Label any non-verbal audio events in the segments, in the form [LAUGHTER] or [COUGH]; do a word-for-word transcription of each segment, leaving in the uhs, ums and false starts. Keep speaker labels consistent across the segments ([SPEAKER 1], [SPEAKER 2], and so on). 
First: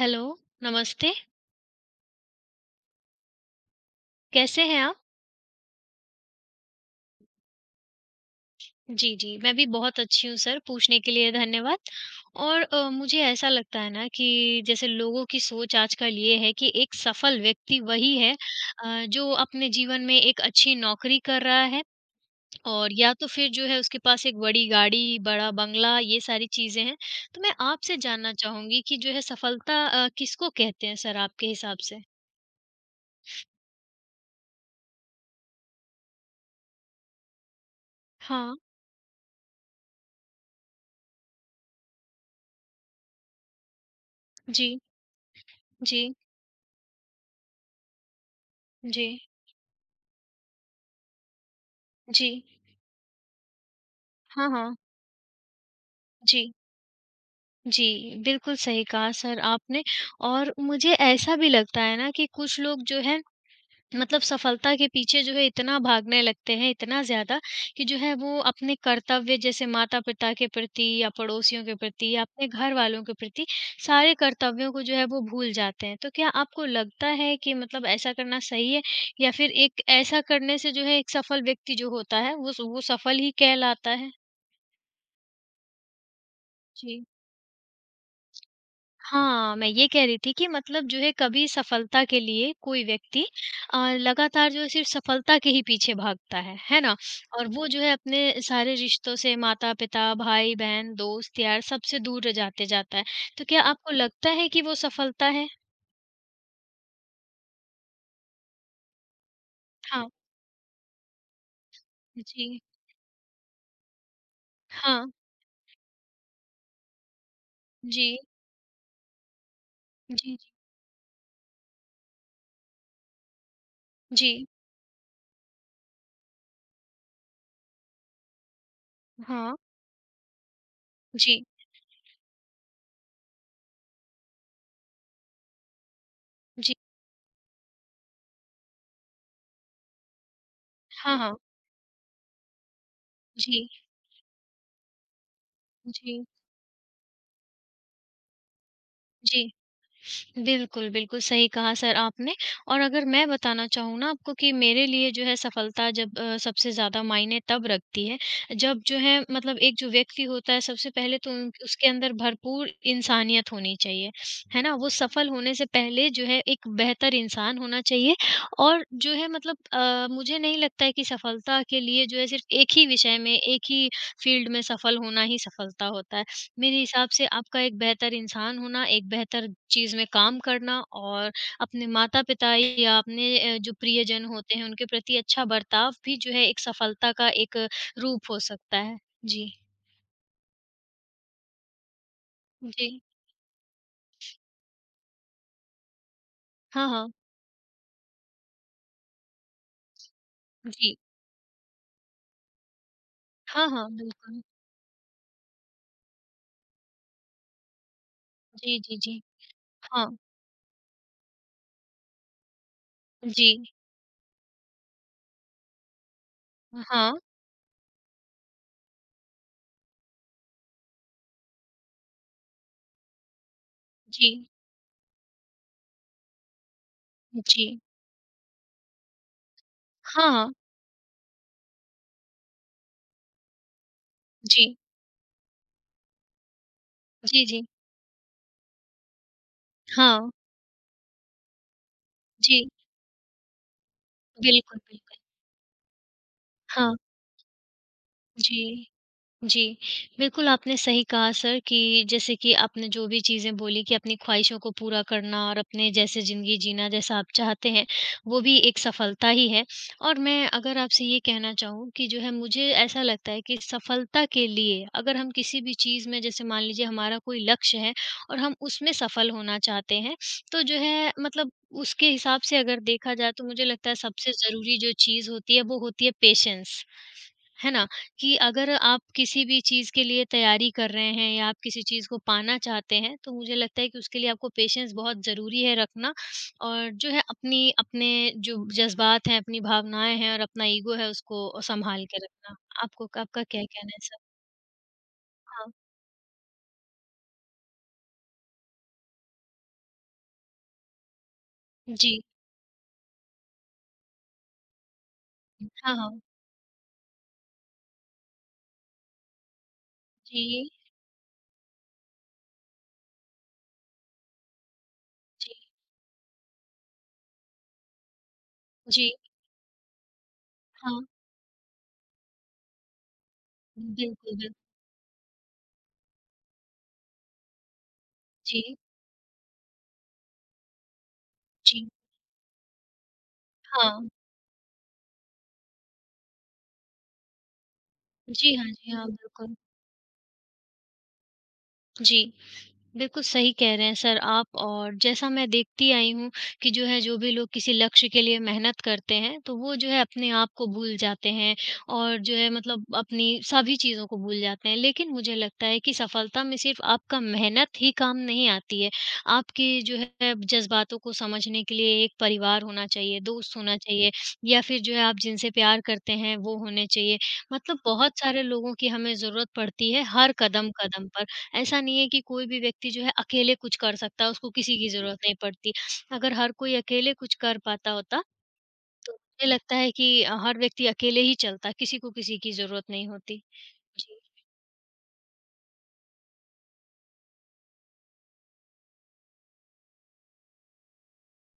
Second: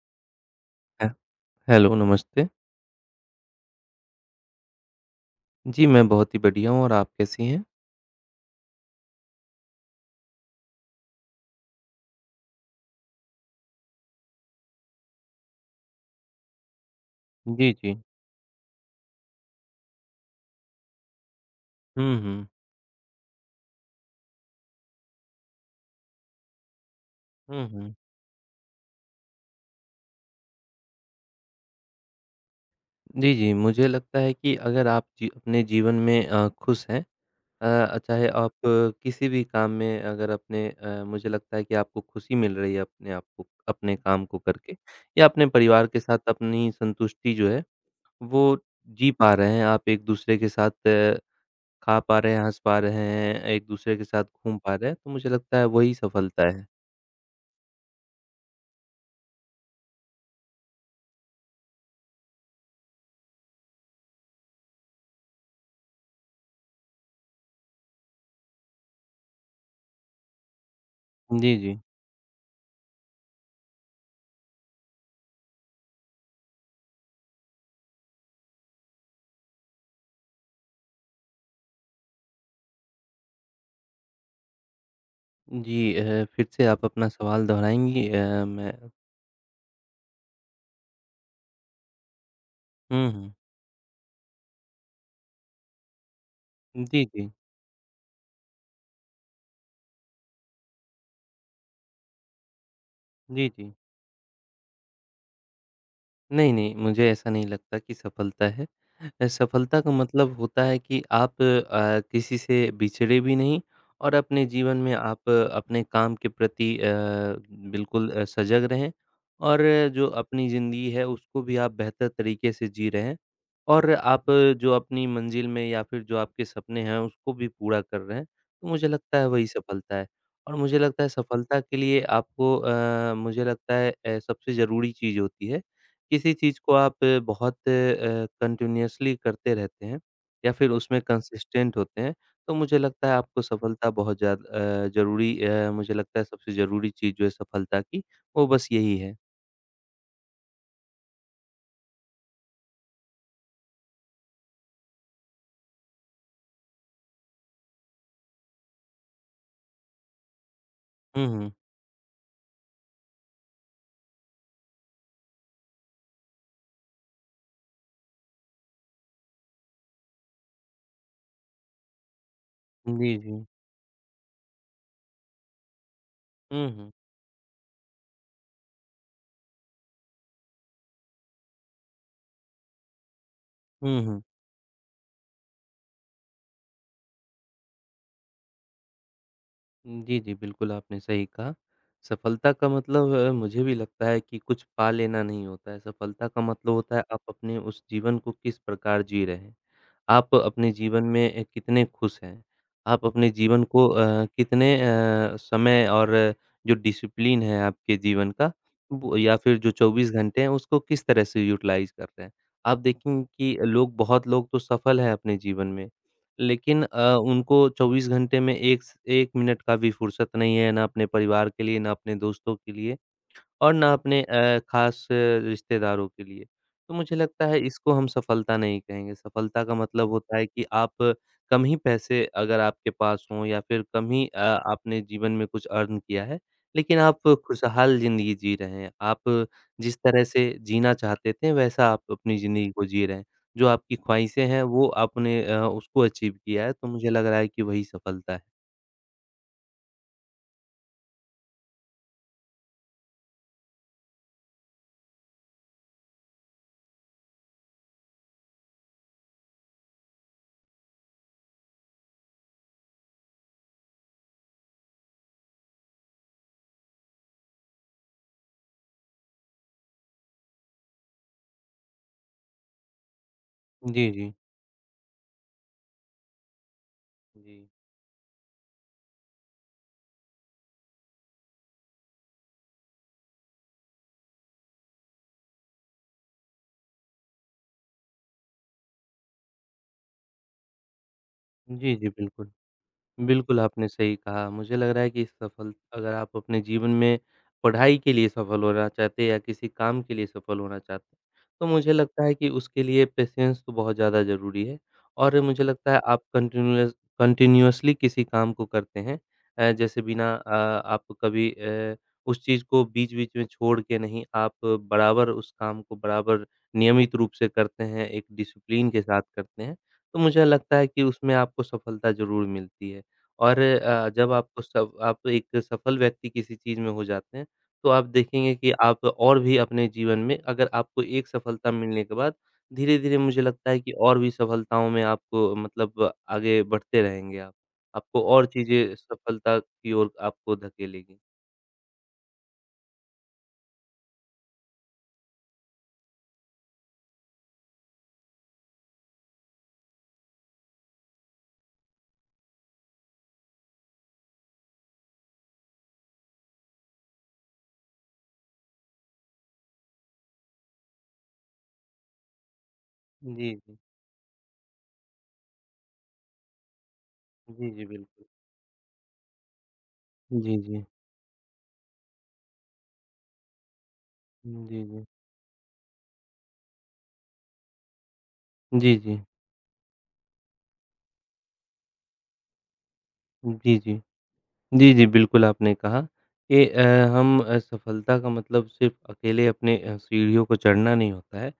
[SPEAKER 1] Hello,
[SPEAKER 2] ह
[SPEAKER 1] नमस्ते,
[SPEAKER 2] hello, नमस्ते।
[SPEAKER 1] कैसे हैं आप?
[SPEAKER 2] जी, मैं बहुत ही बढ़िया हूँ और आप कैसी हैं?
[SPEAKER 1] जी, जी, मैं भी बहुत अच्छी हूँ सर, पूछने के लिए धन्यवाद। और अ, मुझे ऐसा लगता है ना कि जैसे लोगों की सोच आजकल ये है कि एक सफल
[SPEAKER 2] जी,
[SPEAKER 1] व्यक्ति
[SPEAKER 2] जी।
[SPEAKER 1] वही है, अ, जो अपने जीवन में एक अच्छी नौकरी कर रहा है
[SPEAKER 2] हुँ, हुँ।
[SPEAKER 1] और या तो फिर जो है उसके पास एक बड़ी गाड़ी, बड़ा बंगला ये सारी चीज़ें हैं। तो मैं
[SPEAKER 2] हुँ, हुँ।
[SPEAKER 1] आपसे जानना चाहूँगी कि जो है सफलता अ, किसको कहते हैं सर आपके हिसाब से?
[SPEAKER 2] जी, जी, मुझे लगता है कि अगर आप जी अपने जीवन में अ, खुश हैं अ, चाहे आप
[SPEAKER 1] हाँ,
[SPEAKER 2] अ, किसी भी काम में अगर अपने अ, मुझे लगता है कि आपको खुशी मिल रही है अपने आप को अपने काम को करके
[SPEAKER 1] जी,
[SPEAKER 2] या अपने परिवार के
[SPEAKER 1] जी,
[SPEAKER 2] साथ अपनी संतुष्टि जो है, वो
[SPEAKER 1] जी,
[SPEAKER 2] जी पा रहे हैं, आप एक-दूसरे के साथ अ, खा पा
[SPEAKER 1] जी।
[SPEAKER 2] रहे हैं, हँस पा रहे हैं, एक-दूसरे के साथ
[SPEAKER 1] हाँ,
[SPEAKER 2] घूम पा
[SPEAKER 1] हाँ,
[SPEAKER 2] रहे हैं, तो मुझे लगता है वही सफलता
[SPEAKER 1] जी।
[SPEAKER 2] है।
[SPEAKER 1] जी, बिल्कुल सही कहा सर आपने। और मुझे ऐसा भी लगता है ना कि कुछ लोग जो है मतलब सफलता के पीछे जो है इतना भागने लगते हैं, इतना ज़्यादा कि जो है वो अपने कर्तव्य जैसे माता-पिता के प्रति या
[SPEAKER 2] जी,
[SPEAKER 1] पड़ोसियों के
[SPEAKER 2] जी।
[SPEAKER 1] प्रति या अपने घरवालों के प्रति सारे कर्तव्यों को जो है वो भूल जाते हैं। तो क्या आपको लगता है कि मतलब ऐसा करना सही है? या फिर एक ऐसा करने से जो है एक सफल व्यक्ति जो होता है वो स वो सफल ही कहलाता है?
[SPEAKER 2] जी अ, फिर से आप
[SPEAKER 1] जी।
[SPEAKER 2] अपना सवाल दोहराएँगी? अ, मैं
[SPEAKER 1] हाँ, मैं ये कह रही थी कि मतलब जो है कभी सफलता के लिए कोई
[SPEAKER 2] हुँ,
[SPEAKER 1] व्यक्ति
[SPEAKER 2] हुँ।
[SPEAKER 1] अ, लगातार जो है सिर्फ़ सफलता के ही पीछे भागता है, है ना?
[SPEAKER 2] जी, जी।
[SPEAKER 1] और वो जो है अपने सारे रिश्तों से माता-पिता, भाई-बहन, दोस्त, यार सबसे दूर रह जाते जाता है। तो
[SPEAKER 2] जी,
[SPEAKER 1] क्या
[SPEAKER 2] जी।
[SPEAKER 1] आपको लगता है कि वो सफलता है?
[SPEAKER 2] नहीं, नहीं, मुझे ऐसा नहीं लगता कि सफलता है। अ, सफलता का
[SPEAKER 1] हाँ,
[SPEAKER 2] मतलब होता है कि आप अ, किसी से
[SPEAKER 1] जी।
[SPEAKER 2] बिछड़े भी नहीं और अपने जीवन में
[SPEAKER 1] हाँ,
[SPEAKER 2] आप अपने काम के प्रति अ, बिल्कुल
[SPEAKER 1] जी,
[SPEAKER 2] अ, सजग रहें और जो
[SPEAKER 1] जी,
[SPEAKER 2] अपनी ज़िंदगी है उसको भी आप बेहतर तरीके से जी रहे हैं और आप
[SPEAKER 1] जी।
[SPEAKER 2] जो अपनी मंज़िल में या फिर जो आपके सपने हैं उसको भी पूरा कर रहे हैं। तो मुझे लगता है वही
[SPEAKER 1] हाँ,
[SPEAKER 2] सफलता है और मुझे लगता है
[SPEAKER 1] जी,
[SPEAKER 2] सफलता के लिए आपको अ, मुझे लगता है अ, सबसे ज़रूरी चीज़ होती है किसी चीज़ को
[SPEAKER 1] जी।
[SPEAKER 2] आप बहुत अ, कंटीन्यूअसली करते रहते हैं या फिर उसमें
[SPEAKER 1] हाँ, हाँ।
[SPEAKER 2] कंसिस्टेंट होते हैं, तो मुझे लगता है आपको
[SPEAKER 1] जी,
[SPEAKER 2] सफलता बहुत ज़्याद अ, ज़रूरी अ, मुझे लगता है
[SPEAKER 1] जी,
[SPEAKER 2] सबसे ज़रूरी चीज़ जो है सफलता की, वो बस यही है।
[SPEAKER 1] जी। बिल्कुल, बिल्कुल, सही कहा सर आपने। और अगर मैं बताना चाहूँ ना आपको कि मेरे लिए जो है सफलता जब अ, सबसे ज़्यादा मायने तब रखती है, जब जो है मतलब एक जो व्यक्ति होता है सबसे पहले
[SPEAKER 2] हुँ,
[SPEAKER 1] तो उन
[SPEAKER 2] हुँ।
[SPEAKER 1] उसके अंदर भरपूर इंसानियत होनी चाहिए, है ना? वो सफल होने से पहले जो है एक बेहतर इंसान होना चाहिए। और जो है मतलब अ, मुझे नहीं लगता है कि सफलता के लिए जो है सिर्फ़ एक ही
[SPEAKER 2] जी,
[SPEAKER 1] विषय में,
[SPEAKER 2] जी।
[SPEAKER 1] एक ही फ़ील्ड में सफल होना ही सफलता होता है।
[SPEAKER 2] हुँ,
[SPEAKER 1] मेरे
[SPEAKER 2] हुँ।
[SPEAKER 1] हिसाब से आपका एक बेहतर इंसान होना, एक बेहतर चीज़ में काम करना और अपने माता-पिता या अपने अ, जो
[SPEAKER 2] हुँ, हुँ।
[SPEAKER 1] प्रियजन होते हैं, उनके प्रति अच्छा बर्ताव भी जो है एक सफलता का एक रूप हो सकता है। जी,
[SPEAKER 2] जी, जी, बिल्कुल आपने सही कहा। सफलता का
[SPEAKER 1] जी।
[SPEAKER 2] मतलब अ, मुझे भी लगता है कि कुछ पा लेना नहीं होता है, सफलता का मतलब
[SPEAKER 1] हाँ,
[SPEAKER 2] होता है
[SPEAKER 1] हाँ।
[SPEAKER 2] आप अपने उस जीवन को किस प्रकार जी रहे हैं। आप अपने
[SPEAKER 1] जी।
[SPEAKER 2] जीवन में अ, कितने खुश हैं? आप अपने जीवन
[SPEAKER 1] हाँ,
[SPEAKER 2] को
[SPEAKER 1] हाँ,
[SPEAKER 2] अ,
[SPEAKER 1] बिल्कुल।
[SPEAKER 2] कितने अ, समय और जो डिसिप्लिन है आपके जीवन का
[SPEAKER 1] जी, जी,
[SPEAKER 2] वो
[SPEAKER 1] जी।
[SPEAKER 2] या फिर जो चौबीस
[SPEAKER 1] हाँ,
[SPEAKER 2] घंटे हैं उसको किस तरह से यूटिलाइज़ कर रहे हैं? आप देखेंगे
[SPEAKER 1] जी।
[SPEAKER 2] कि लोग बहुत लोग तो सफल हैं अपने जीवन में, लेकिन
[SPEAKER 1] हाँ,
[SPEAKER 2] अ, उनको चौबीस घंटे में 1 स एक मिनट का भी फुर्सत नहीं है, ना अपने परिवार के लिए, ना अपने दोस्तों के लिए। और ना अपने
[SPEAKER 1] जी,
[SPEAKER 2] अ, ख़ास रिश्तेदारों के लिए। तो मुझे लगता है
[SPEAKER 1] जी।
[SPEAKER 2] इसको हम सफलता नहीं कहेंगे, सफलता का मतलब
[SPEAKER 1] हाँ,
[SPEAKER 2] होता है
[SPEAKER 1] हाँ।
[SPEAKER 2] कि आप कम ही पैसे अगर आपके पास हों या फिर कम ही अ,
[SPEAKER 1] जी।
[SPEAKER 2] आपने जीवन में कुछ अर्न किया है, लेकिन आप
[SPEAKER 1] जी, जी।
[SPEAKER 2] खुशहाल ज़िंदगी जी रहे हैं। आप जिस तरह
[SPEAKER 1] हाँ,
[SPEAKER 2] से जीना चाहते थे वैसा आप अपनी
[SPEAKER 1] जी।
[SPEAKER 2] ज़िंदगी को जी रहे हैं। जो आपकी ख़्वाहिशें हैं
[SPEAKER 1] बिल्कुल,
[SPEAKER 2] वो
[SPEAKER 1] बिल्कुल।
[SPEAKER 2] आपने अ, उसको अचीव किया है, तो
[SPEAKER 1] हाँ,
[SPEAKER 2] मुझे लग रहा है कि वही सफलता है।
[SPEAKER 1] जी। जी, बिल्कुल आपने सही कहा सर कि जैसे कि आपने जो भी चीज़ें बोली कि अपनी ख्वाहिशों को पूरा करना और अपने जैसे ज़िंदगी जीना जैसा आप चाहते हैं, वो भी एक सफलता ही है। और मैं अगर आपसे ये कहना चाहूँ कि जो है मुझे ऐसा लगता है कि सफलता के लिए अगर हम किसी भी चीज़ में जैसे मान लीजिए हमारा कोई लक्ष्य है और हम उसमें सफल होना चाहते हैं, तो जो है मतलब उसके हिसाब से अगर देखा जाए तो मुझे लगता है
[SPEAKER 2] जी, जी।
[SPEAKER 1] सबसे ज़रूरी जो चीज़ होती है वो होती है पेशेंस।
[SPEAKER 2] जी।
[SPEAKER 1] है ना? कि अगर आप किसी भी चीज़ के लिए तैयारी कर रहे हैं या आप किसी चीज़ को पाना चाहते हैं, तो मुझे लगता है कि उसके लिए आपको पेशेंस बहुत ज़रूरी है रखना। और जो है अपनी अपने जो जज़्बात हैं, अपनी भावनाएँ हैं और अपना ईगो है उसको
[SPEAKER 2] जी,
[SPEAKER 1] सँभाल
[SPEAKER 2] जी,
[SPEAKER 1] के
[SPEAKER 2] बिल्कुल।
[SPEAKER 1] रखना। आपको आपका
[SPEAKER 2] बिल्कुल,
[SPEAKER 1] क्या
[SPEAKER 2] आपने
[SPEAKER 1] कहना है इस
[SPEAKER 2] सही
[SPEAKER 1] सब?
[SPEAKER 2] कहा। मुझे लग रहा है कि
[SPEAKER 1] हाँ,
[SPEAKER 2] सफल अगर आप अपने जीवन में पढ़ाई के लिए सफल होना चाहते हैं या किसी काम के लिए सफल होना चाहते हैं, तो मुझे
[SPEAKER 1] जी।
[SPEAKER 2] लगता है कि उसके लिए पेशेंस तो बहुत ज़्यादा ज़रूरी है और मुझे लगता
[SPEAKER 1] हाँ,
[SPEAKER 2] है
[SPEAKER 1] हाँ।
[SPEAKER 2] आप कंटिन्यूअस कंटिन्यूअसली किसी काम को करते हैं अ, जैसे बिना अ,
[SPEAKER 1] जी,
[SPEAKER 2] आप कभी अ, उस चीज़ को बीच-बीच में छोड़ के नहीं, आप बराबर उस
[SPEAKER 1] जी,
[SPEAKER 2] काम को बराबर नियमित रूप से करते हैं, एक डिसिप्लिन के
[SPEAKER 1] जी।
[SPEAKER 2] साथ करते हैं, तो मुझे लगता है
[SPEAKER 1] हाँ,
[SPEAKER 2] कि उसमें आपको सफलता ज़रूर मिलती है। और अ, जब
[SPEAKER 1] बिल्कुल, बिल्कुल।
[SPEAKER 2] आपको सब आप एक सफल व्यक्ति किसी चीज़ में हो जाते हैं, तो आप देखेंगे कि
[SPEAKER 1] जी,
[SPEAKER 2] आप और भी अपने जीवन में अगर आपको एक सफलता
[SPEAKER 1] जी।
[SPEAKER 2] मिलने के बाद धीरे-धीरे मुझे लगता है कि
[SPEAKER 1] हाँ।
[SPEAKER 2] और भी सफलताओं में आपको मतलब आगे बढ़ते रहेंगे आप। आपको और
[SPEAKER 1] जी हाँ, जी
[SPEAKER 2] चीज़ें
[SPEAKER 1] हाँ, बिल्कुल।
[SPEAKER 2] सफलता की ओर आपको धकेलेगी।
[SPEAKER 1] जी। बिल्कुल सही कह रहे हैं सर आप। और जैसा मैं देखती आई हूँ कि जो है जो भी लोग किसी लक्ष्य के लिए मेहनत करते हैं तो वो जो है अपने आप को भूल जाते हैं और जो है मतलब अपनी सभी चीज़ों को भूल जाते हैं, लेकिन मुझे लगता है कि सफलता में सिर्फ आपका मेहनत ही काम नहीं आती है। आपकी जो है जज्बातों को समझने के लिए एक परिवार होना चाहिए,
[SPEAKER 2] जी,
[SPEAKER 1] दोस्त
[SPEAKER 2] जी।
[SPEAKER 1] होना चाहिए या फिर जो है आप जिनसे प्यार करते हैं वो होने चाहिए।
[SPEAKER 2] जी,
[SPEAKER 1] मतलब
[SPEAKER 2] जी,
[SPEAKER 1] बहुत
[SPEAKER 2] बिल्कुल।
[SPEAKER 1] सारे लोगों की हमें ज़रूरत पड़ती है हर
[SPEAKER 2] जी,
[SPEAKER 1] कदम
[SPEAKER 2] जी।
[SPEAKER 1] कदम पर। ऐसा नहीं है कि कोई भी व्यक्ति जो है अकेले कुछ कर सकता है, उसको किसी
[SPEAKER 2] जी,
[SPEAKER 1] की जी।
[SPEAKER 2] जी।
[SPEAKER 1] ज़रूरत नहीं पड़ती। अगर हर कोई अकेले कुछ कर पाता होता,
[SPEAKER 2] जी,
[SPEAKER 1] तो
[SPEAKER 2] जी।
[SPEAKER 1] मुझे लगता है कि अ, हर व्यक्ति अकेले ही चलता, किसी को किसी की ज़रूरत नहीं होती।
[SPEAKER 2] जी, जी।
[SPEAKER 1] जी।
[SPEAKER 2] जी, जी, बिल्कुल आपने कहा कि अ, हम अ, सफलता का मतलब सिर्फ़ अकेले अपने अ, सीढ़ियों को चढ़ना नहीं होता है।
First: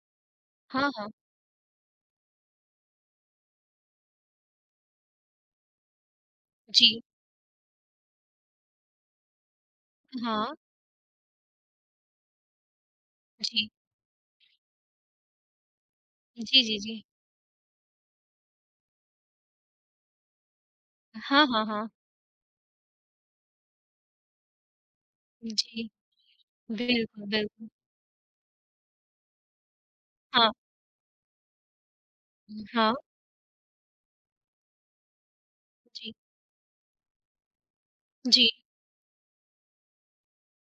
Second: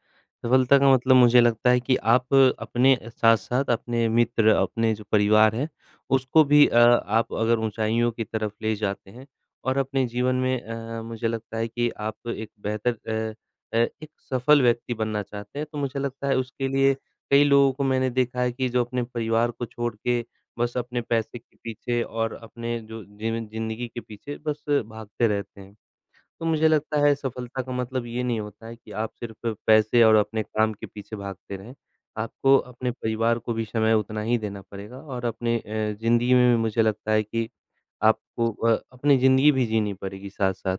[SPEAKER 2] सफलता
[SPEAKER 1] हाँ,
[SPEAKER 2] का
[SPEAKER 1] हाँ।
[SPEAKER 2] मतलब मुझे लगता है कि आप अपने साथ-साथ अपने मित्र, अपने जो परिवार है, उसको भी अ,
[SPEAKER 1] जी।
[SPEAKER 2] आप अगर ऊँचाइयों की तरफ ले जाते हैं और अपने जीवन
[SPEAKER 1] हाँ।
[SPEAKER 2] में अ, मुझे लगता है कि आप एक बेहतर अ
[SPEAKER 1] जी।
[SPEAKER 2] अ, एक सफल व्यक्ति बनना चाहते हैं, तो मुझे लगता है
[SPEAKER 1] जी,
[SPEAKER 2] उसके
[SPEAKER 1] जी,
[SPEAKER 2] लिए
[SPEAKER 1] जी।
[SPEAKER 2] कई लोगों को मैंने देखा है कि जो अपने परिवार को छोड़ के बस अपने पैसे
[SPEAKER 1] हाँ,
[SPEAKER 2] के
[SPEAKER 1] हाँ, हाँ।
[SPEAKER 2] पीछे और अपने जो जीवन ज़िंदगी के पीछे बस भागते रहते हैं।
[SPEAKER 1] जी।
[SPEAKER 2] तो मुझे लगता है
[SPEAKER 1] बिल्कुल,
[SPEAKER 2] सफलता
[SPEAKER 1] बिल्कुल।
[SPEAKER 2] का मतलब ये नहीं होता है कि आप सिर्फ़ पैसे और अपने
[SPEAKER 1] हाँ।
[SPEAKER 2] काम के पीछे भागते रहें। आपको अपने
[SPEAKER 1] हाँ।
[SPEAKER 2] परिवार को भी समय उतना ही देना पड़ेगा और अपने अ,
[SPEAKER 1] जी।
[SPEAKER 2] ज़िंदगी में भी मुझे लगता है कि
[SPEAKER 1] जी।
[SPEAKER 2] आपको अ, अपनी ज़िंदगी भी जीनी पड़ेगी साथ-साथ।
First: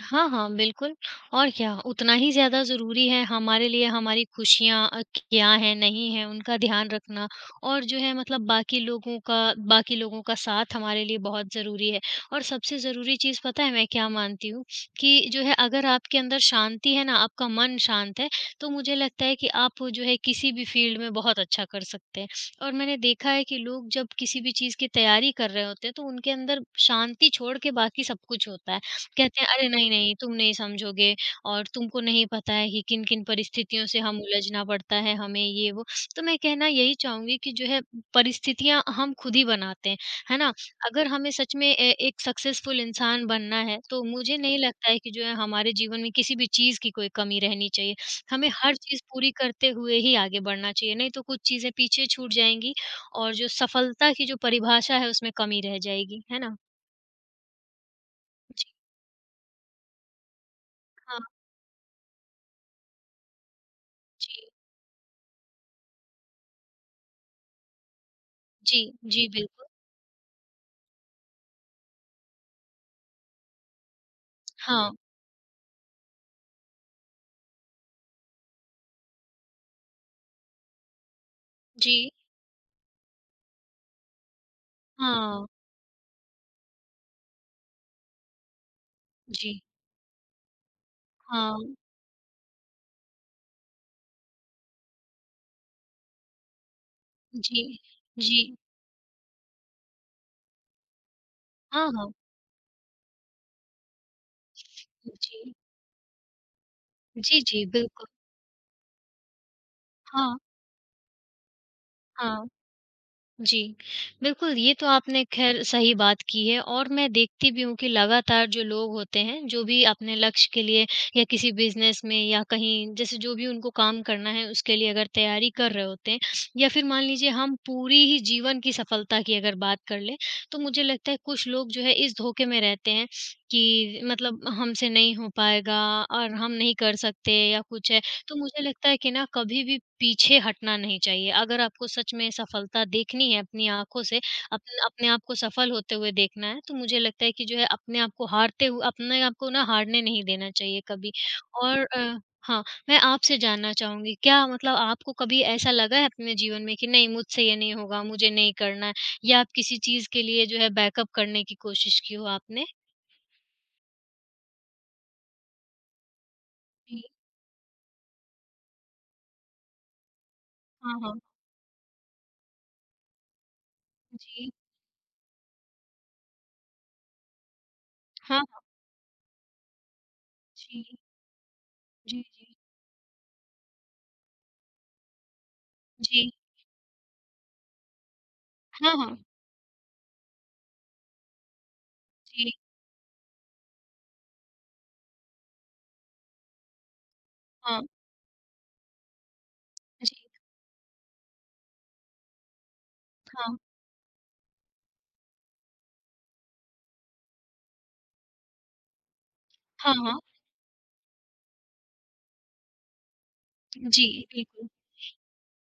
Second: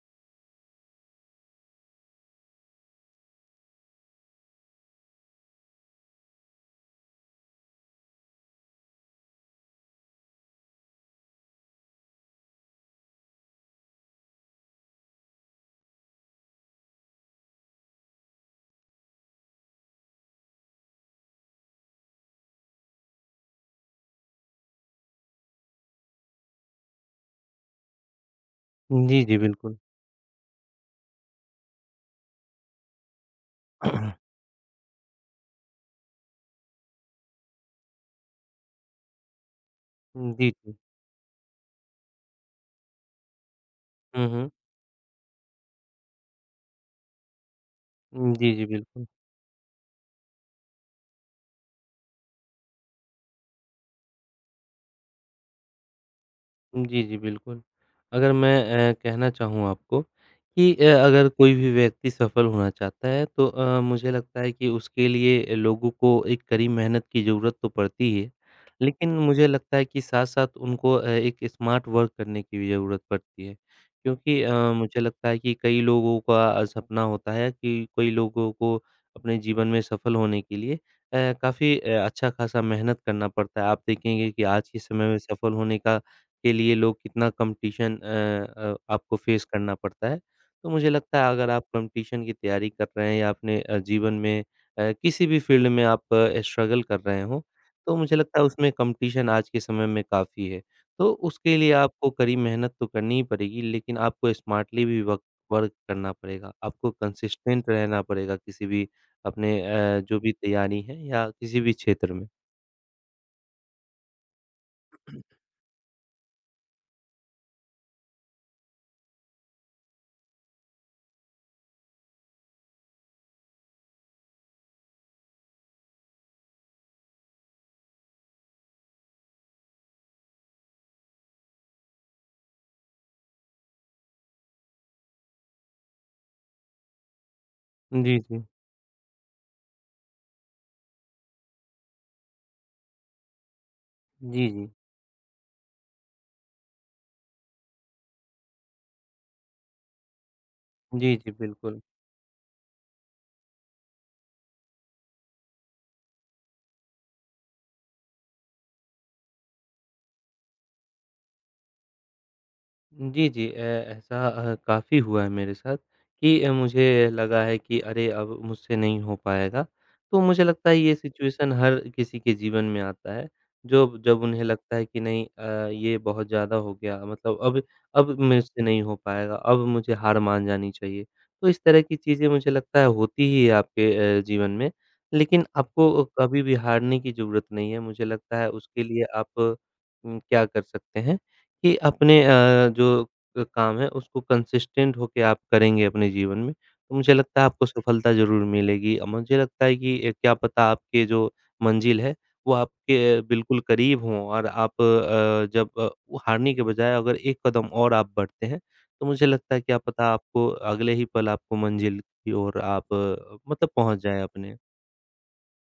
[SPEAKER 1] हाँ, हाँ, बिल्कुल। और क्या उतना ही ज़्यादा ज़रूरी है हमारे लिए हमारी खुशियाँ अ, क्या हैं, नहीं हैं, उनका ध्यान रखना। और जो है मतलब बाकी लोगों का बाकी लोगों का साथ हमारे लिए बहुत ज़रूरी है। और सबसे ज़रूरी चीज़ पता है मैं क्या मानती हूँ कि जो है अगर आपके अंदर शांति है ना, आपका मन शांत है, तो मुझे लगता है कि आप जो है किसी भी फ़ील्ड में बहुत अच्छा कर सकते हैं। और मैंने देखा है कि लोग जब किसी भी चीज़ की तैयारी कर रहे होते हैं, तो उनके अंदर शांति छोड़ के बाकी सब कुछ होता है।
[SPEAKER 2] जी, जी,
[SPEAKER 1] कहते हैं, "अरे!
[SPEAKER 2] बिल्कुल।
[SPEAKER 1] नहीं, नहीं, तुम नहीं समझोगे और तुमको नहीं पता है कि किन-किन परिस्थितियों से हम
[SPEAKER 2] [CLEARS THROAT]
[SPEAKER 1] उलझना पड़ता है हमें ये वो।" तो मैं कहना यही चाहूँगी कि जो है परिस्थितियाँ हम खुद ही बनाते हैं, है
[SPEAKER 2] जी,
[SPEAKER 1] ना?
[SPEAKER 2] जी।
[SPEAKER 1] अगर हमें सच में ए एक सक्सेसफुल इंसान बनना है, तो
[SPEAKER 2] हुँ,
[SPEAKER 1] मुझे
[SPEAKER 2] हुँ।
[SPEAKER 1] नहीं लगता है कि जो है हमारे जीवन में किसी भी चीज़ की कोई कमी रहनी चाहिए। हमें
[SPEAKER 2] जी, जी,
[SPEAKER 1] हर चीज़
[SPEAKER 2] बिल्कुल।
[SPEAKER 1] पूरी करते हुए ही आगे बढ़ना चाहिए, नहीं तो कुछ चीज़ें पीछे छूट जाएँगी और जो सफलता की जो परिभाषा है उसमें कमी रह जाएगी, है ना?
[SPEAKER 2] जी, जी, बिल्कुल। अगर
[SPEAKER 1] जी,
[SPEAKER 2] मैं अ, कहना चाहूँ आपको कि अ,
[SPEAKER 1] हाँ,
[SPEAKER 2] अगर कोई भी व्यक्ति सफल होना चाहता है तो अ, मुझे लगता
[SPEAKER 1] जी।
[SPEAKER 2] है कि उसके लिए लोगों को एक कड़ी मेहनत की ज़रूरत तो पड़ती ही है।
[SPEAKER 1] जी,
[SPEAKER 2] लेकिन
[SPEAKER 1] जी,
[SPEAKER 2] मुझे
[SPEAKER 1] बिल्कुल।
[SPEAKER 2] लगता है कि साथ-साथ उनको अ, एक स्मार्ट वर्क करने की भी ज़रूरत पड़ती है। क्योंकि अ,
[SPEAKER 1] हाँ,
[SPEAKER 2] मुझे लगता है कि कई लोगों का अ, सपना होता है कि कई लोगों को अपने जीवन में सफल होने के लिए अ, काफ़ी अ,
[SPEAKER 1] जी,
[SPEAKER 2] अच्छा-खासा मेहनत करना पड़ता है। आप देखेंगे कि आज के समय में
[SPEAKER 1] हाँ,
[SPEAKER 2] सफल होने का के लिए लोग कितना कॉम्पिटिशन अ अ, आपको फेस
[SPEAKER 1] जी,
[SPEAKER 2] करना पड़ता है। तो मुझे लगता है अगर
[SPEAKER 1] हाँ,
[SPEAKER 2] आप कॉम्पिटिशन की तैयारी कर रहे हैं या अपने अ, जीवन में अ, किसी भी फ़ील्ड में आप स्ट्रगल कर रहे हों,
[SPEAKER 1] जी,
[SPEAKER 2] तो मुझे लगता
[SPEAKER 1] जी,
[SPEAKER 2] है उसमें कॉम्पिटिशन आज के समय में काफ़ी है। तो उसके लिए
[SPEAKER 1] हाँ,
[SPEAKER 2] आपको
[SPEAKER 1] हाँ,
[SPEAKER 2] कड़ी मेहनत तो करनी ही पड़ेगी, लेकिन आपको स्मार्टली भी वक़्त
[SPEAKER 1] जी,
[SPEAKER 2] वर्क करना पड़ेगा। आपको
[SPEAKER 1] जी, जी,
[SPEAKER 2] कंसिस्टेंट रहना
[SPEAKER 1] बिल्कुल,
[SPEAKER 2] पड़ेगा किसी भी अपने अ, जो भी
[SPEAKER 1] हाँ,
[SPEAKER 2] तैयारी है या किसी भी क्षेत्र में।
[SPEAKER 1] हाँ। जी, बिल्कुल, ये तो आपने ख़ैर सही बात की है। और मैं देखती भी हूँ कि लगातार जो लोग होते हैं, जो भी अपने लक्ष्य के लिए या किसी बिज़नेस में या कहीं जैसे जो भी उनको काम करना है, उसके लिए अगर तैयारी कर रहे होते हैं या फिर मान लीजिए हम पूरी ही जीवन की सफलता की अगर बात कर लें, तो मुझे लगता है कुछ लोग जो है इस धोखे में रहते हैं कि मतलब हमसे नहीं हो पाएगा और हम नहीं कर सकते या कुछ है।
[SPEAKER 2] जी,
[SPEAKER 1] तो
[SPEAKER 2] जी।
[SPEAKER 1] मुझे लगता है कि ना कभी भी पीछे हटना नहीं चाहिए। अगर आपको सच में सफलता देखनी है अपनी आँखों से,
[SPEAKER 2] जी,
[SPEAKER 1] अप
[SPEAKER 2] जी।
[SPEAKER 1] अपने आप को सफल होते हुए देखना है, तो मुझे लगता है कि जो है अपने आप को हारते हुए अपने आप को ना हारने नहीं देना चाहिए कभी।
[SPEAKER 2] जी, जी, बिल्कुल।
[SPEAKER 1] और अ, हाँ, मैं आपसे जानना चाहूँगी क्या मतलब आपको कभी ऐसा लगा है अपने जीवन में कि नहीं मुझसे ये नहीं होगा, मुझे नहीं करना है या आप किसी चीज़ के लिए जो है बैकअप करने की कोशिश की हो आपने?
[SPEAKER 2] जी, जी। अ, ऐसा अ, काफ़ी हुआ है मेरे साथ कि अ,
[SPEAKER 1] जी।
[SPEAKER 2] मुझे लगा है कि अरे! अब मुझसे नहीं हो पाएगा। तो मुझे लगता है ये
[SPEAKER 1] हाँ, हाँ।
[SPEAKER 2] सिचुएशन हर किसी के जीवन में आता है, जो जब उन्हें
[SPEAKER 1] जी।
[SPEAKER 2] लगता है कि नहीं अ, ये बहुत ज़्यादा हो गया मतलब अब अब
[SPEAKER 1] हाँ,
[SPEAKER 2] मुझसे
[SPEAKER 1] हाँ।
[SPEAKER 2] नहीं हो पाएगा, अब मुझे हार मान जानी
[SPEAKER 1] जी।
[SPEAKER 2] चाहिए। तो इस तरह की
[SPEAKER 1] जी,
[SPEAKER 2] चीज़ें मुझे
[SPEAKER 1] जी।
[SPEAKER 2] लगता है होती ही है आपके अ, जीवन में। लेकिन आपको
[SPEAKER 1] जी।
[SPEAKER 2] कभी भी हारने की ज़रूरत नहीं है, मुझे लगता है उसके
[SPEAKER 1] हाँ,
[SPEAKER 2] लिए
[SPEAKER 1] हाँ।
[SPEAKER 2] आप उम, क्या कर सकते हैं कि अपने
[SPEAKER 1] जी।
[SPEAKER 2] अ, जो अ, काम है उसको कंसिस्टेंट होके आप करेंगे अपने जीवन में, तो मुझे लगता है आपको
[SPEAKER 1] हाँ,
[SPEAKER 2] सफलता ज़रूर मिलेगी। अ, मुझे लगता है कि अ,
[SPEAKER 1] जी,
[SPEAKER 2] क्या पता आपके जो मंजिल है वो आपके
[SPEAKER 1] हाँ,
[SPEAKER 2] बिल्कुल करीब हों और आप अ, जब अ, हारने के बजाय अगर एक कदम और आप बढ़ते हैं, तो मुझे लगता है क्या
[SPEAKER 1] हाँ,
[SPEAKER 2] पता
[SPEAKER 1] हाँ,
[SPEAKER 2] आपको अगले ही पल आपको मंजिल की ओर आप अ, मतलब पहुँच
[SPEAKER 1] जी,
[SPEAKER 2] जाएँ अपने।
[SPEAKER 1] बिल्कुल।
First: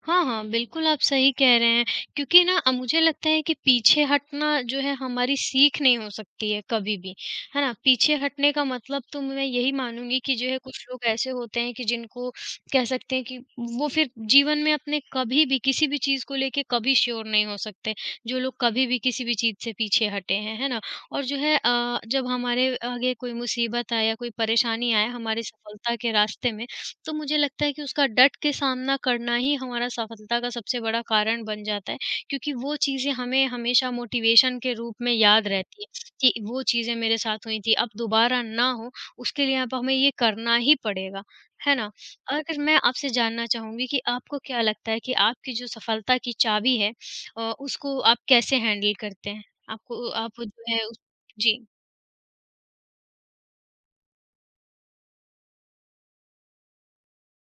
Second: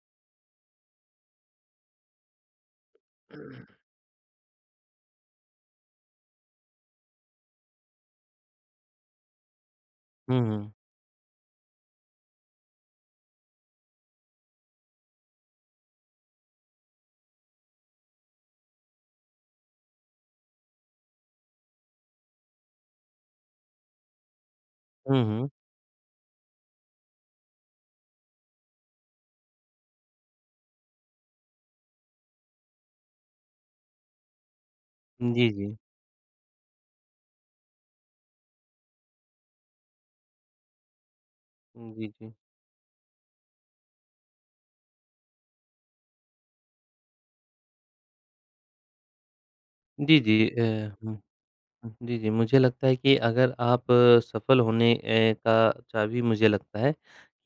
[SPEAKER 1] हाँ, हाँ, बिल्कुल आप सही कह रहे हैं। क्योंकि ना अ, मुझे लगता है कि पीछे हटना जो है हमारी सीख नहीं हो सकती है कभी भी, है ना? पीछे हटने का मतलब तो मैं यही मानूँगी कि
[SPEAKER 2] हुँ,
[SPEAKER 1] जो है
[SPEAKER 2] हुँ।
[SPEAKER 1] कुछ लोग ऐसे होते हैं कि जिनको कह सकते हैं कि वो फिर जीवन में अपने कभी भी किसी भी चीज़ को लेके कभी श्योर नहीं हो सकते, जो लोग कभी भी किसी भी चीज़ से पीछे हटे हैं, है ना? और जो है अ, जब हमारे आगे कोई मुसीबत आए या कोई परेशानी आए
[SPEAKER 2] हुँ,
[SPEAKER 1] हमारी
[SPEAKER 2] हुँ।
[SPEAKER 1] सफलता के रास्ते में तो मुझे लगता है कि उसका डट के सामना करना ही हमारा सफलता का सबसे बड़ा कारण बन जाता है, क्योंकि वो चीज़ें हमें हमेशा मोटिवेशन के रूप में
[SPEAKER 2] जी,
[SPEAKER 1] याद
[SPEAKER 2] जी।
[SPEAKER 1] रहती है कि वो चीज़ें मेरे साथ हुई थी, अब दोबारा ना हो उसके लिए अब हमें ये करना ही पड़ेगा, है ना?
[SPEAKER 2] जी, जी।
[SPEAKER 1] अगर मैं आपसे जानना चाहूँगी कि आपको क्या लगता है कि आपकी जो सफलता की चाबी है अ, उसको आप कैसे हैंडल करते हैं? आपको
[SPEAKER 2] जी,
[SPEAKER 1] आप
[SPEAKER 2] जी।
[SPEAKER 1] जो है
[SPEAKER 2] अ,
[SPEAKER 1] उस
[SPEAKER 2] हुँ।
[SPEAKER 1] जी।
[SPEAKER 2] जी, जी। मुझे लगता है कि अगर आप अ, सफल होने ए, का चाबी मुझे लगता है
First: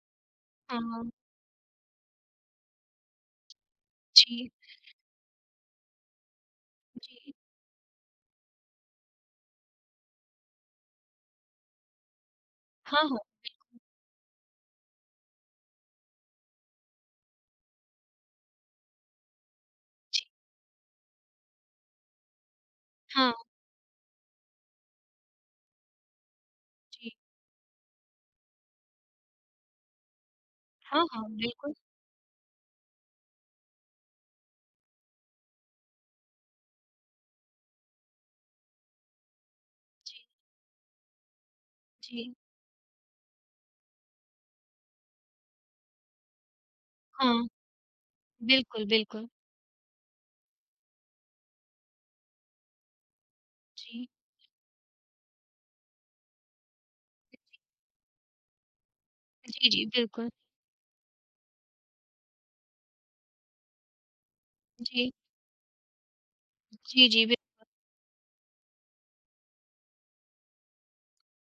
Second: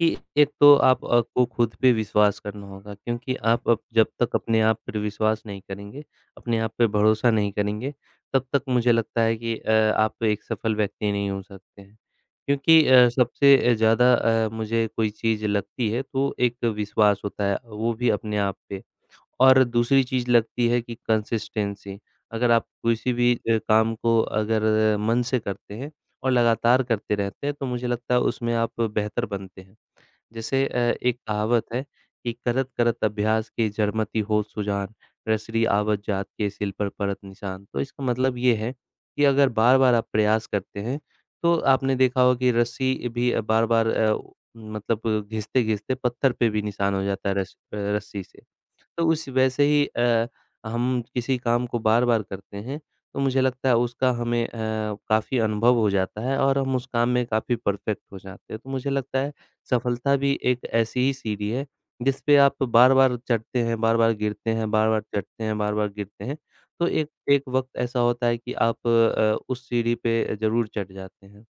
[SPEAKER 2] कि एक तो
[SPEAKER 1] हाँ,
[SPEAKER 2] आप
[SPEAKER 1] हाँ।
[SPEAKER 2] अ, को खुद पे विश्वास करना होगा क्योंकि आप अप जब तक
[SPEAKER 1] जी,
[SPEAKER 2] अपने आप पर विश्वास नहीं करेंगे, अपने आप पे भरोसा
[SPEAKER 1] जी।
[SPEAKER 2] नहीं करेंगे, तब तक मुझे लगता है कि अ, आप एक सफल व्यक्ति नहीं हो सकते हैं। क्योंकि
[SPEAKER 1] हाँ,
[SPEAKER 2] अ,
[SPEAKER 1] हाँ।
[SPEAKER 2] सबसे अ, ज़्यादा अ, मुझे कोई चीज़ लगती है तो एक विश्वास होता है, वो भी अपने आप पे। और दूसरी
[SPEAKER 1] जी।
[SPEAKER 2] चीज़ लगती है कि कंसिस्टेंसी। अगर आप किसी
[SPEAKER 1] हाँ,
[SPEAKER 2] भी अ, काम को अगर मन से करते हैं और लगातार करते
[SPEAKER 1] जी।
[SPEAKER 2] रहते हैं, तो मुझे लगता है उसमें आप बेहतर बनते हैं। जैसे अ,
[SPEAKER 1] हाँ,
[SPEAKER 2] एक
[SPEAKER 1] हाँ,
[SPEAKER 2] कहावत
[SPEAKER 1] बिल्कुल।
[SPEAKER 2] है कि करत करत अभ्यास के जड़मति होत सुजान, रसरी आवत जात के सिल पर परत निशान। तो इसका मतलब ये है कि अगर बार-बार आप
[SPEAKER 1] जी,
[SPEAKER 2] प्रयास करते हैं, तो आपने देखा होगा
[SPEAKER 1] जी।
[SPEAKER 2] कि रस्सी भी अ, बार-बार अ, मतलब घिसते-घिसते पत्थर पे भी निशान हो जाता है
[SPEAKER 1] हाँ,
[SPEAKER 2] रस अ, रस्सी से।
[SPEAKER 1] बिल्कुल,
[SPEAKER 2] तो
[SPEAKER 1] बिल्कुल।
[SPEAKER 2] उस वैसे ही अ, हम किसी काम को बार-बार करते हैं, तो मुझे लगता है
[SPEAKER 1] जी,
[SPEAKER 2] उसका हमें अ, काफ़ी अनुभव हो जाता है और हम उस काम में काफ़ी परफ़ेक्ट हो जाते हैं। तो मुझे लगता है
[SPEAKER 1] जी, जी,
[SPEAKER 2] सफलता
[SPEAKER 1] बिल्कुल।
[SPEAKER 2] भी एक ऐसी ही सीढ़ी है, जिस पे आप बार-बार चढ़ते हैं, बार-बार गिरते हैं, बार-बार
[SPEAKER 1] जी,
[SPEAKER 2] चढ़ते हैं, बार-बार गिरते हैं। तो एक
[SPEAKER 1] जी, जी,
[SPEAKER 2] एक
[SPEAKER 1] बिल्कुल।
[SPEAKER 2] वक़्त ऐसा होता है कि आप अ, उस सीढ़ी पे ज़रूर चढ़ जाते हैं।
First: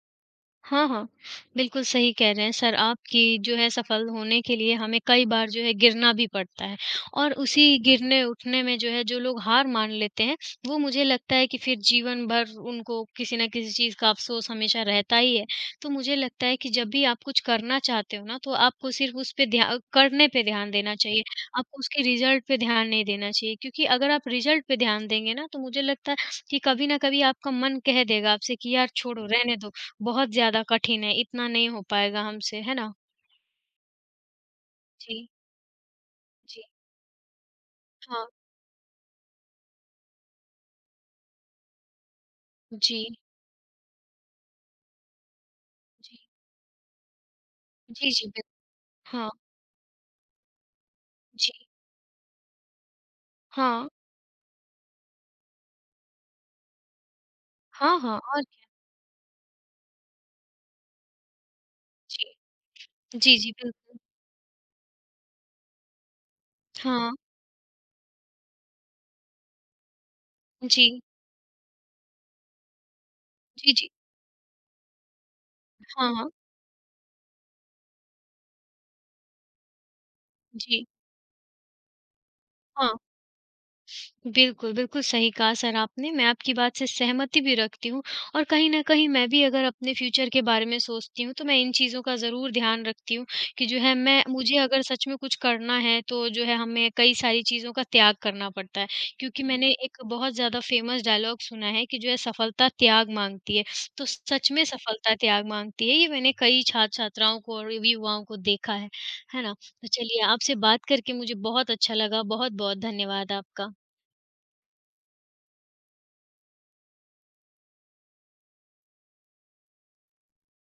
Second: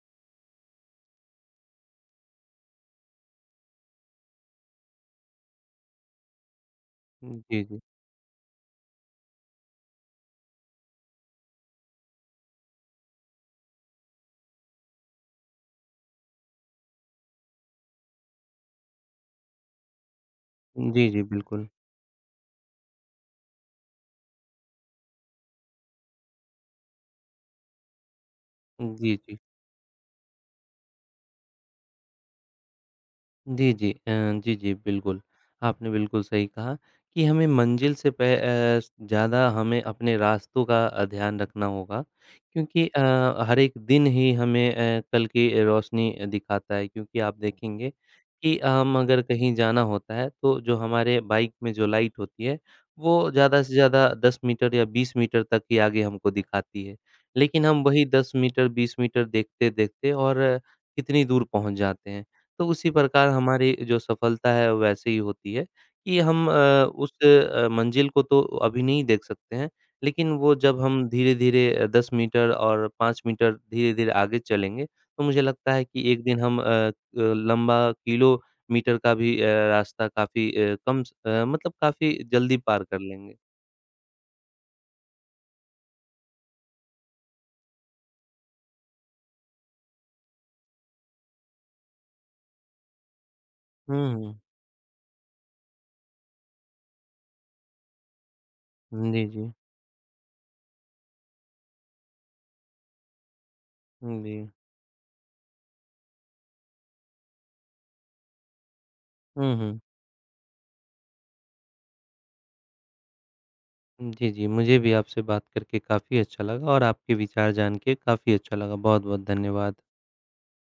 [SPEAKER 1] हाँ, हाँ। बिल्कुल सही कह रहे हैं सर आप कि जो है सफल होने के लिए हमें कई बार जो है गिरना भी पड़ता है और
[SPEAKER 2] जी,
[SPEAKER 1] उसी
[SPEAKER 2] जी।
[SPEAKER 1] गिरने-उठने में जो है जो लोग हार मान लेते हैं, वो मुझे लगता है कि फिर जीवन भर उनको किसी न किसी चीज़ का अफ़सोस हमेशा रहता ही है। तो मुझे लगता है कि जब भी आप कुछ करना चाहते हो ना, तो आपको सिर्फ़ उस पे ध्या करने पे ध्यान देना
[SPEAKER 2] जी, जी,
[SPEAKER 1] चाहिए,
[SPEAKER 2] बिल्कुल।
[SPEAKER 1] आपको उसके रिज़ल्ट पे ध्यान नहीं देना चाहिए क्योंकि अगर आप रिज़ल्ट पे ध्यान देंगे ना, तो मुझे लगता है कि कभी न कभी आपका मन कह देगा आपसे कि यार
[SPEAKER 2] जी,
[SPEAKER 1] छोड़ो,
[SPEAKER 2] जी।
[SPEAKER 1] रहने दो, बहुत ज़्यादा कठिन है, इतना नहीं हो पाएगा हमसे, है ना?
[SPEAKER 2] जी, जी। अ, जी, जी, बिल्कुल।
[SPEAKER 1] जी,
[SPEAKER 2] आपने बिल्कुल सही
[SPEAKER 1] जी,
[SPEAKER 2] कहा कि हमें मंज़िल से
[SPEAKER 1] हाँ,
[SPEAKER 2] पह अ, ज़्यादा हमें अपने रास्तों का अ, ध्यान रखना होगा क्योंकि
[SPEAKER 1] जी,
[SPEAKER 2] अ, हर एक दिन ही हमें अ, कल की रोशनी
[SPEAKER 1] जी,
[SPEAKER 2] दिखाता है क्योंकि आप देखेंगे
[SPEAKER 1] जी, जी, बिल
[SPEAKER 2] कि हम अगर
[SPEAKER 1] हाँ,
[SPEAKER 2] कहीं जाना होता है तो जो हमारे
[SPEAKER 1] जी,
[SPEAKER 2] बाइक में जो लाइट होती है, वो ज़्यादा से
[SPEAKER 1] हाँ,
[SPEAKER 2] ज़्यादा दस मीटर या बीस मीटर तक ही आगे हमको दिखाती है। लेकिन हम
[SPEAKER 1] हाँ,
[SPEAKER 2] वही
[SPEAKER 1] हाँ
[SPEAKER 2] दस
[SPEAKER 1] और क्या।
[SPEAKER 2] मीटर, बीस मीटर देखते-देखते और कितनी दूर पहुँच जाते हैं।
[SPEAKER 1] जी,
[SPEAKER 2] तो उसी प्रकार
[SPEAKER 1] जी, जी,
[SPEAKER 2] हमारी
[SPEAKER 1] बिल्कुल,
[SPEAKER 2] जो सफलता है वैसे ही होती है कि हम अ, उस
[SPEAKER 1] हाँ,
[SPEAKER 2] अ, मंजिल को तो अभी नहीं देख सकते हैं, लेकिन वो जब
[SPEAKER 1] जी,
[SPEAKER 2] हम धीरे-धीरे अ, दस मीटर और पाँच मीटर
[SPEAKER 1] जी, जी,
[SPEAKER 2] धीरे-धीरे आगे चलेंगे, तो मुझे लगता है कि
[SPEAKER 1] हाँ,
[SPEAKER 2] एक
[SPEAKER 1] हाँ,
[SPEAKER 2] दिन हम अ अ, लंबा किलोमीटर का भी अ, रास्ता काफ़ी अ,
[SPEAKER 1] जी,
[SPEAKER 2] कम स अ, मतलब काफ़ी जल्दी पार
[SPEAKER 1] हाँ।
[SPEAKER 2] कर लेंगे।
[SPEAKER 1] बिल्कुल, बिल्कुल सही कहा सर आपने। मैं आपकी बात से सहमति भी रखती हूँ और कहीं न कहीं मैं भी अगर अपने फ्यूचर के बारे में सोचती हूँ, तो मैं इन चीज़ों का ज़रूर ध्यान रखती हूँ कि जो है
[SPEAKER 2] हुँ,
[SPEAKER 1] मैं
[SPEAKER 2] हुँ।
[SPEAKER 1] मुझे अगर सच में कुछ करना है, तो जो है हमें कई सारी चीज़ों का त्याग करना पड़ता है।
[SPEAKER 2] जी,
[SPEAKER 1] क्योंकि
[SPEAKER 2] जी।
[SPEAKER 1] मैंने एक बहुत ज़्यादा फ़ेमस डायलॉग सुना है कि जो है सफलता त्याग माँगती है, तो
[SPEAKER 2] जी।
[SPEAKER 1] सच में सफलता त्याग माँगती है। ये मैंने कई छात्र-छात्राओं को और युवाओं को देखा है। है ना?
[SPEAKER 2] हुँ, हुँ।
[SPEAKER 1] तो चलिए आपसे बात करके मुझे बहुत अच्छा लगा। बहुत-बहुत धन्यवाद आपका।
[SPEAKER 2] जी, जी। मुझे भी आपसे बात करके काफ़ी अच्छा लगा और आपके विचार जान के काफ़ी अच्छा लगा। बहुत-बहुत धन्यवाद।